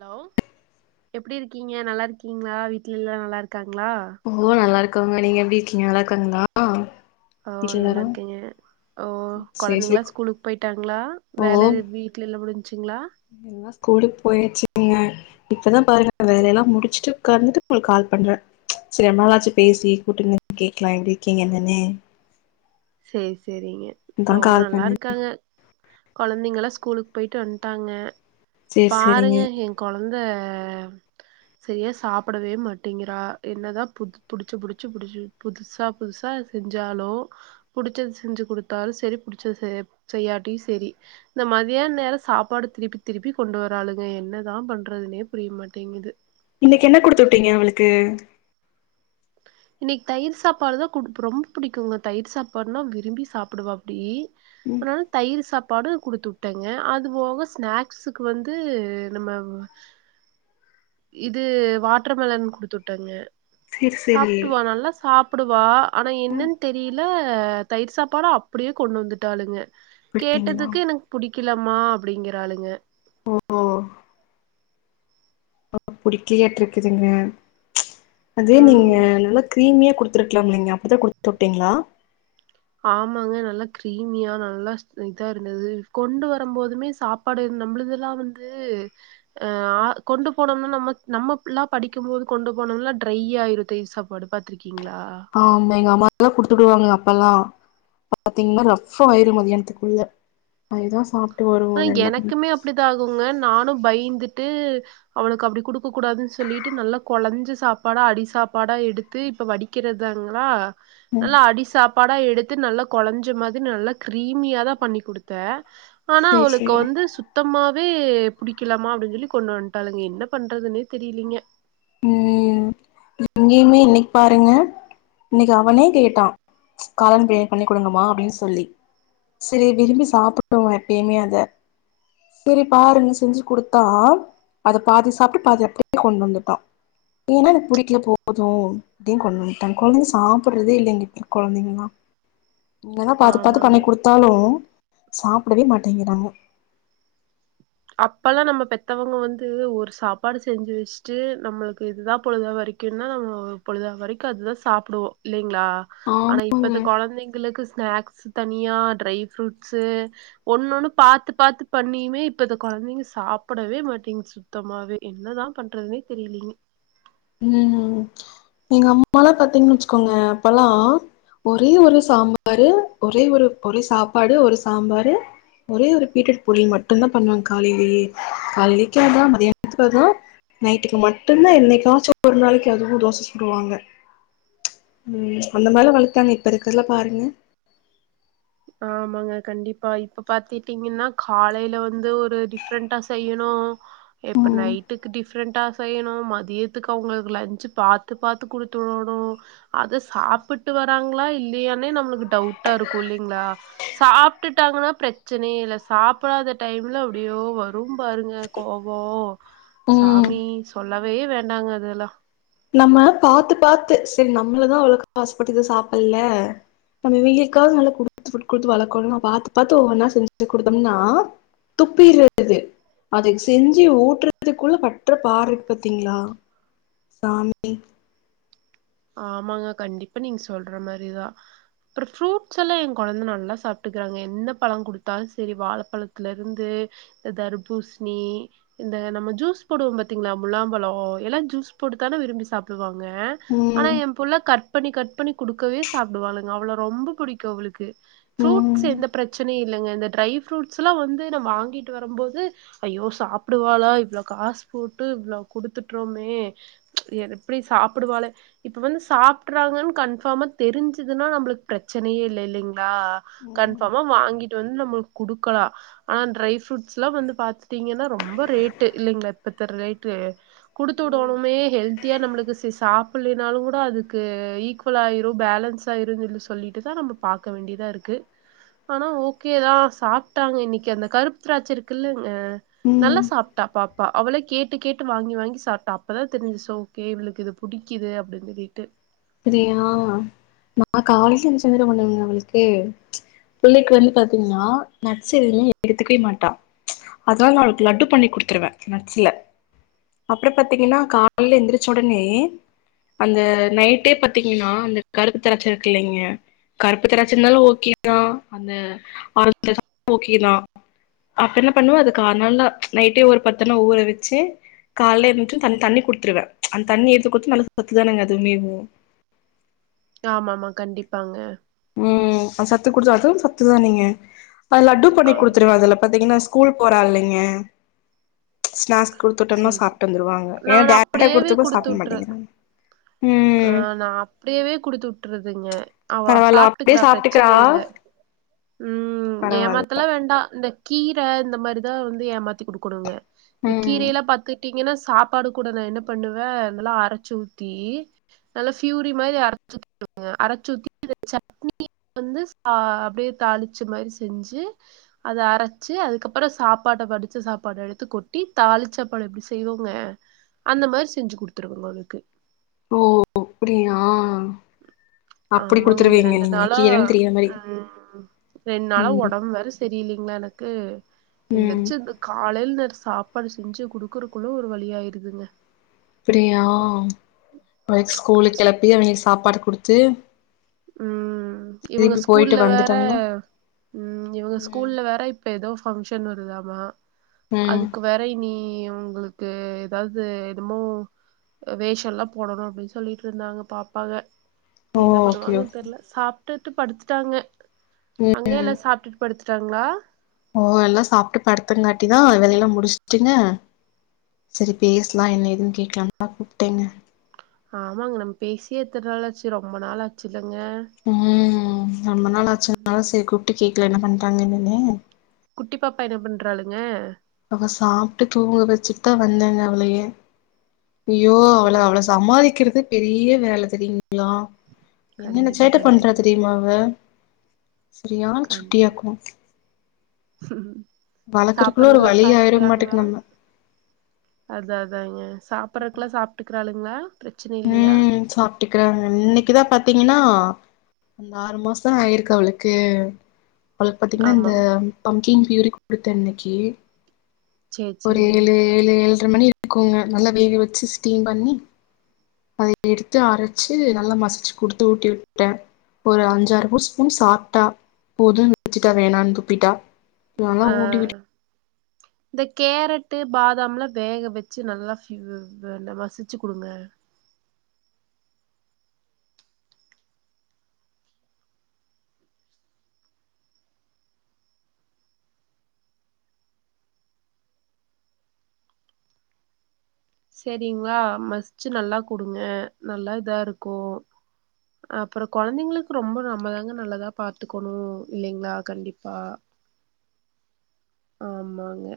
Hello எப்டி இருக்கிங்க நல்லா இருக்கிங்ளா வீட்ல எல்லா நல்லாருக்காங் ஓ நல்லாருக்காங்க நீங்க எப்டி இருக்கிங்க நல்லாருக்காங்ளா ஓ நல்லா இருக்கேங்க ஓ சேரி சேரி கொழந்தைங்ளா ஸ்கூலுக்கு போயிட்டாங்ளா ஓ வேல இது வீட்ல எல்லா முடிஞ்ச்சிங்ளா கூலுக்கு போயாச்சிங்க இப்பதா பாருங்க வேலை எல்லா முடிச்சிட்டு உக்காந்துட்டு உங்ளுக்கு கால் பண்ற செரி ரொம்ப நாளாச்சு பேசி கூப்ட்டு இன்னைக் கேக்லா எப்டி இருக்கிங்க என்னனு செரி செரிங்க ஓ கால் நல்லா பண்ணே இருக்காங்க கொழந்தைங்க எல்லா ஸ்கூலுக்கு போயிட்டு வன்ட்டாங்க சேரி சேரிங்க பாருங்க எ கொழந்த சரியா சாப்டவே மாட்டேங்கிறா என்னதா பு புடிச்சி புடிச்சி புடிச்சி புதுசா புதுசா செஞ்சாலு புடிச்சது செஞ்சு குடுத்தாலு செரி புடிச்சது செய்ய செய்யாட்டியு செரி இந்த மத்யான நேர சாப்பாடு திருப்பி திருப்பி கொண்டு வராளுங்க என்னதா பண்றதுனே புரியமாட்டேங்கிது இன்னக்கி என்ன குடுத்துட்டிங்க அவுளுக்கு இன்னக்கி தயிர் சாப்பாடு தா குடுப் ரொம்ப பிடிக்குங்க தயிர் சாப்பாடுனா விரும்பி சாப்டுவாப்டி ம் அதனால தயிர் சாப் பாடு குடுத்துட்டேங்க அது போக ஸ்நாக்ஸுக்கு வந்து நம்ம இது வாட்டர்மெலன் குடுத்துட்டங்க சேரி சேரி சாப்டுவா நல்லா சாப்டுவா ஆனா ம் என்னன் தெரில தயிர் சாப்பாடு அப்படியே கொண்டு வந்துட்டாளுங்க குடுத்தீங்களா கேட்டதுக்கு எனக்கு புடிக் கிலமா அப்பிடிங்கிறாளுங்க ஓ ஓ புடிக்கலயாட்ருக்குதுங்க அது நீங்க ம் நல்ல கிரீமியா குடுத்துருக்கலாமுல்லிங்க அப்டிதா குடுத்துட்டிங்ளா ஆமாங்க நல்லா கிரீமியா நல்லா ஸ் இதா இருந்தது கொண்டு வரும்போதுமே சாப்பாடு இருந் நம்மளுதெல்லா வந்து ஆ கொண்டு போனோம்னா நம்ம நம்ம பில்லா படிக்கும்போது கொண்டு போனம்னா ட்ரையாயிரு தயிர் சாப்பாடு பாத்ருக் ஆமா எங்க அம்மாலா குடுத்துடுவாங்க அப்பல்லா பாத்திங்னா ரஃப் ஆயிரு மத்யானத்துக்குள்ள அதைதா சாப் ஆ எனக்குமே அப்டிதா ஆகுங்க நானு பயிந்துட்டு அவளுக்கு அப்டி குடுக்கக்கூடாதுனு சொல்லிட்டு நல்லா கொலஞ்ச சாப்பாடா அடிசா சாப்பாடா எடுத்து இப்ப வடிக்கிறதாங்களா ம் நல்லா அடி சாப் பாடா எடுத்து நல்லா கொலஞ்ச மாதி நல்லா கிரீமியாதா பண்ணிக் குடுத்த ஆனா சேரி அவளுக்கு சேரி வந்து சுத்தமா வே புடிக்கலம்மா அப்டின் சொல்லி கொண்டு வன்ட்டாளுங்க என்ன பண்றதுனே தெரிலிங்க ம் இங்கயுமே இன்னைக் பாருங்க இன்னைக்கு அவனே கேட்டா காளான் பிரியாணி பண்ணி குடுங்கமா அப்டினு சொல்லி சரி விரும்பி சாப்டுவா எப்பயுமே அத செரி பாருங்கு செஞ்சு குடுத்தா அத பாதி சாப்ட்டு பாதி அப்டியே கொண்டு வந்துட்டா ஏன்னா எனக்கு புடிக்கல போது அப்டின் கொண்டு வந்துட்டா கொழந்தைங்க சாப்டுறதே இல்ல இங்க இருக்கற கொழந்தைங்கள்லா என்னதா பாத்து பாத்து ஆமாங்க. பண்ணி குடுத்தாலு சாப்டவே மாட்டேங்கிறாங்க அப்பல்லா நம்ம பெத்தவங்க வந்து ஒரு சாப்பாடு செஞ்சு வச்சுட்டு நம்மளுக்கு இதுதா பொழுதவரைக்கு ன்னா நம்ம பொழுத வரைக்கு அதுதா சாப்டுவோ இல்லீங் ங்களா ஆனா ஆமாங்க இப்பருக்க கொழந்தைங்களுக்கு ஸ்நாக்ஸ் தனியா ட்ரை ஃப்ரூட்ஸு ஒண்ணு ஒண்ணு பாத்து பாத்து பண்ணியுமே இப் இப்ப இந்த கொழந்தைங்க சாப்புடவே மாட்டீங்கு சுத்தமாவே என்னதா பண்றதுன்னே தெரியிலிங்க ம் எங்க அம்மாலா பாத்தீங்கன் வச்சுக்கோங்க அப்பல்லா ஒரே ஒரு சாம்பாரு ஒரே ஒரு ஒரே சாப்பாடு ஒரு சாம்பாரு ஒரே ஒரு பீட்ரூட் பொரியல் மட்டுந்தா பண்ணும் காலையிலேயே காலலிக்கு அதா மதியானத்துக்கு அதா நைட்டுக்கு மட்டுந்தா என்னைக்காச்சு ஒரு நாளைக்கு அதுவு தோச சுடுவாங்க ம் அந்த மாரிலா வளத்தாங்க இப்ப இருக்கறதெல்லா பாருங்க ஆமாங்க கண்டிப்பா இப்ப பாத்துட்டீங்கன்னா காலையில வந்து ஒரு டிஃப்ரெண்டா செய்யணு இப்ப நைட்டுக்கு டிஃப்ரெண்ட்டா செய்யணும் மதியத்துக்கு அவுங்களுக்கு லன்ச்சு பாத்து பாத்து குடுத்துடணும் அத சாப்பிட்டு வராங்களா இல்லையானே நம்மளுக்கு டவுட்டா இருக்கு இல்லங் ல்லீங்களா சாப்ட்டுட்டாங்கன்னா பிரச்சனையே இல்ல சாப்டாத டைம்ல அப்டியோ வரும் பாருங்க ங்க கோவோ ம் சாமி சொல்லவே வேண்டாங்க அதெல்லா நம்ம பாத்து பாத்து சரி நம்மளதா அவ்ளோவுக்கு ஆசப்பட்டத சாப்பல்ல நம்ம இவிங்களுக்காது நல்ல குடுத்து குடுத்து வளக்கணும் பாத்து பாத்து ஒவ்வொன்னா செஞ்சுக் குடுத்தோம்னா துப்பிர்றது அதுக்கு செஞ்சு ஊட்டுறதுக்குள்ள பற்ற பாரு இருக்கு பாத்தீங்களா சாமி ஆமாங்க கண்டிப்பா நீங்க சொல்ற மாரிதா அப்பற ஃப்ரூட்ஸ் எல்லா என் கொழந்த நல்லா சாப்ட்டுக்கிறாங்க எந்த பழ குடுத்தாலு சரி வாழப்பழத்துல இருந்து தர்பூசணி இந்த நம்ம ஜூஸ் போடுவோம் பாத்தீங்களா முளாம்பழ எல்லா ஜூஸ் போட்டுத்தான விரும்பி சாப்டுவாங்க ம் புல்லா கட் பண்ணி கட் பண்ணி குடுக்கவே சாப்டுவாலுங்க அவ்ள ரொம்ப புடிக்கு அவளுக்கு. ஃப்ரூட் ம் சேர்ந்தப் பிரச்சனை இல்லங்க, இந்த ட்ரை ஃப்ரூட்ஸ்ல்லா வந்து நா வாங்கிட்டு வரும்போது ஐயோ சாப்டுவாளா இ இவ்ளோ காஸ் போட்டு இவ்ளோ குடுத்துட்டறோமே எப்டி சாப்டுவாலே இப்ப வந்து சாப்டறாங்கன் கன்ஃபார்மா தெரிஞ்சதுன்னா நம்மளுக்கு பிரச்னையே இல்ல இல்லங்க லா கன்ஃபார்மா வாங்கிட் ட்டு வந்து நம்மளுக்கு குடுக்கலா ஆனா ட்ரைஃப்ருட்ஸ்லா வந்து பாத்துட்டீங்கன்னா ரொம்ப ரேட் இல்லங்கலா இப்ப ரேட்டு குடுத்து வுடோனுமே ஹெல்தியா நம்மளுக்கு சாப்பலயே இருனாலும் கூட அதுக்கு ஈக்குவல் ஆயிரு பேலன்ஸ் ஆயிரு சொல்ல சொல்லிட்டுதா நம்ம பாக்க வேண்டியதா இருக்கு ஆனா ஓகேதான் சாப்ட்டாங்க இன்னைக்கு அந்த கருப்பு திராட்சை இருக்குல்ல ஆ நல்லா ம் சாப்ட்டா பாப் பா அவலே கேட்டு கேட்டு வாங்கி வாங்கி சாப்ட்டா அப்பதா தெரிஞ்ச்சி ஓகே இவளுக்கு இது புடிக்குது அப் [unintelligible] சரியா நா காலைல எந்திரிச்சி என்ன தெரியுமா பண்ணுவ அவளுக்கு பிள்ளைக்கு வந்து பாத்தீங்ன்னா நட்ஸ் எதுமே எடுத்துக்கவே மாட்டா. அதனால நா அவளுக்கு லட்டு பண்ணி குடுத்துருவே நட்ஸ்ல. அப்புற பாத்தீங்கன்னா காலல எழுந்திரிச்ச வொடனே அந்த நைட் ட்டே பாத்தீங்கன்னா அந்த கருப்பு திராட்ச இருக்கு இல்லைங்க கருப்பு திராட்சை இருந்தாலு ஓகேதா அந்த ஆரஞ்சு [inaudible] ஓகேதா அப்ப என்ன பண்ணுவே அதுக்கு அத நல்லா நைட்டே ஒரு பத்தன்ன ஊற வச்சு கால இருந்துச்சு த தண்ணி கொடுத்துருவே அந்த தண்ணி எடுத்து குடுத்த நல்லா சத்துதானேங்க அதுமேவு ஆமா மா கண்டிப்பாங்க ம் சத்து குடுத்த அதும் சத்துதா நீங்க அது லட்டு பண்ணி ஆமா குடுத்துருவ அதுல பாத்தீங்கன்னா ஸ்கூல் போறால்லைங்க ஸ்நாக்ஸ் குடுத்து விட்டோம்னா சேரி சேரி சாப்ட்டு வந்துருவாங்க ஏன்னா நான் டைரக்டா அப்படியேவே குடுத்து அப்ப சாப்ட விட்டுரு மாட்டேங்கிறாங்க ஆ ம் நா அப்படியவே குடுத்து விட்டுருதுங்க அப் பரவால்ல அப்டியே சாப்ட்டுக்கறா சாப்ட்டுக்கிறா பிரச்சனை இல்ல ம் பரவால்ல ஏமாத்தலா வேண்டா இந்த கீரை இந்த மாரிதா வந்து ஏமாத்தி குடுக்கணுங்க இந்த ம் கீரையெல்லா பாத்து விட்டீங்கன்னா சாப்பாடு கூட நா என்ன பண்ணுவே அதெல்லா அரைச்சு ஊத்தி நல்லா ஃபியூரி மாதிரி அரைச்சி அ அரைச்சூத்தி சட்னி வந்து சா தாளிச்சு மா செஞ்சு அத அரைச்சு அதுக்கப்புற சாப்பாட வடிச்சு சாப்பாடு எடுத்து கொட் ட்டி தாலிச் சாப்பாடு எப்படி செய்வோங்க அந்த மாதிரி செஞ்சு குடுத்துருவங்க உங்களுக்கு அப்டியா அப்டி ஆமாங்க இந்த குடுத்துருவீங்க ரெண்டு நீங்க நாளா கீரன்னு தெரியிற மாரி ம் ரெண் நாளா ம் ஒடம்பு வேற சரியில்லைங்கலா எனக்கு ம் எந்திரிச்சு கா காலையல்நர் சாப்பாடு செஞ்சு குடுக்குறக்குள்ள ஒரு வழியாயிருதுங்க அப்டியா அவ ஸ்கூலுக்கு கஷ் கெளப்பி அவங்களுக்கு சாப்பாடு குடுத்து ம் ம் இவங்க திருப்பி போயிட்டு ஸ்கூல்ல வேற வந்துட்டாங்கன்னா ம் இவங்க ம் ஸ்கூல்ல வேற இப்ப ஏதோ ஃபண்ங்ஷ ன் வருதாம ம் அதுக்கு வேற இனி உங்களுக்கு ஏதாவது எதுமோ வேஷம்ல்லா போடணு அப்டின்னு சொல்லிட்டு இருந்தாங்க பாப்பாங்க ஓ ஓகே வாங்க ஓகே தெர்ல சாப்ட்டுட்டு படுத்துட்டாங்க அங்க ம் எல்லா சாப்ட்டுட்டு படுத்துட்டாங்களா ஓ எல்லா சாப்ட்டு பத்தங்காட்டிதா வேலையெல்லா முடிச்சுட்டுங்க சரி பேஸ்லா என்ன ஏதுனு கேக்கலான்னு தா கூப்ட்டேங்க ஆமாங்க நம்ம பேசிய எத்தனை நாாளாச்சு ரொம்ப நாாளாச்சு இல்லங்க ம் ரொம்ப நாள் ஆச்சுனால சரி கூப்பிட்டு கேக்கலா என்ன பண்றாங்க என்னனே குட்டி பாப்பா என்ன பண்றாளுங்க அவ சாப்ட்டு தூங்க வச்சுட்டு தா வந்தேங்க அவளயே ஐயோ அவள சேரி அவள சமாளிக்கிறதே பெரிய வேல தெரியுங்களா என்னென்ன கண்டிப்பா சேட்டை பண்றா கண்டிப்பா தெரியுமா அவ சரியான சுட்டியாக்கு ஹம் வளக்கறக்குள்ள ஒரு வழி ஆயிருவோம்மாட்டுக்கு நம்ம அதா அதாங்க சாப்பிறக்குல்லா சாப்ட்டுக்கிறாளுங்களா ம் சாப்ட்டுக்கறாங்க இன்னைக்குதா பாத்த பாத்தீங்கன்னா அந்த ஆறு மாச இருக்கு அவளுக்கு அவளுக்கு பாத்தீங்கன்னா இந்த ஆமாங்க பம்பிங் பியூரிக் குடுத்தே இன்னைக்கு சேரி ஒரு சேரிங்க ஏழு ஏழு ஏழரை மணி இருக்குங்க நல்லா வேக வச்சு ஸ்டீம் பண்ணி அத எடுத்து அரைச்சு நல்லா மசிச்சு குடுத்து ஊட்டி விட்டே ஒரு அஞ்சாறு பூ ஸ்பூன் சாப்பிட்டா போதும் வச்சிட்டா வேணான்னு துப்பிட்டா நல்லா ஆ ஊட்டி விட்டு ம் இந்த கேரட்டு பாதாம்ல்லா வேக வச்சு நல்லா மசிச்சு குடுங்க சரிங்களா மசிச்சு நல்லா குடுங்க நல்லா இதாருக்கு அப்புற குழந்தைங்களுக்கு ரொம்ப நம்மதாங்க நல்லதா பாத்துக்கணு இல்லைங்களா கண்டிப்பா ஆ ஆமாங்க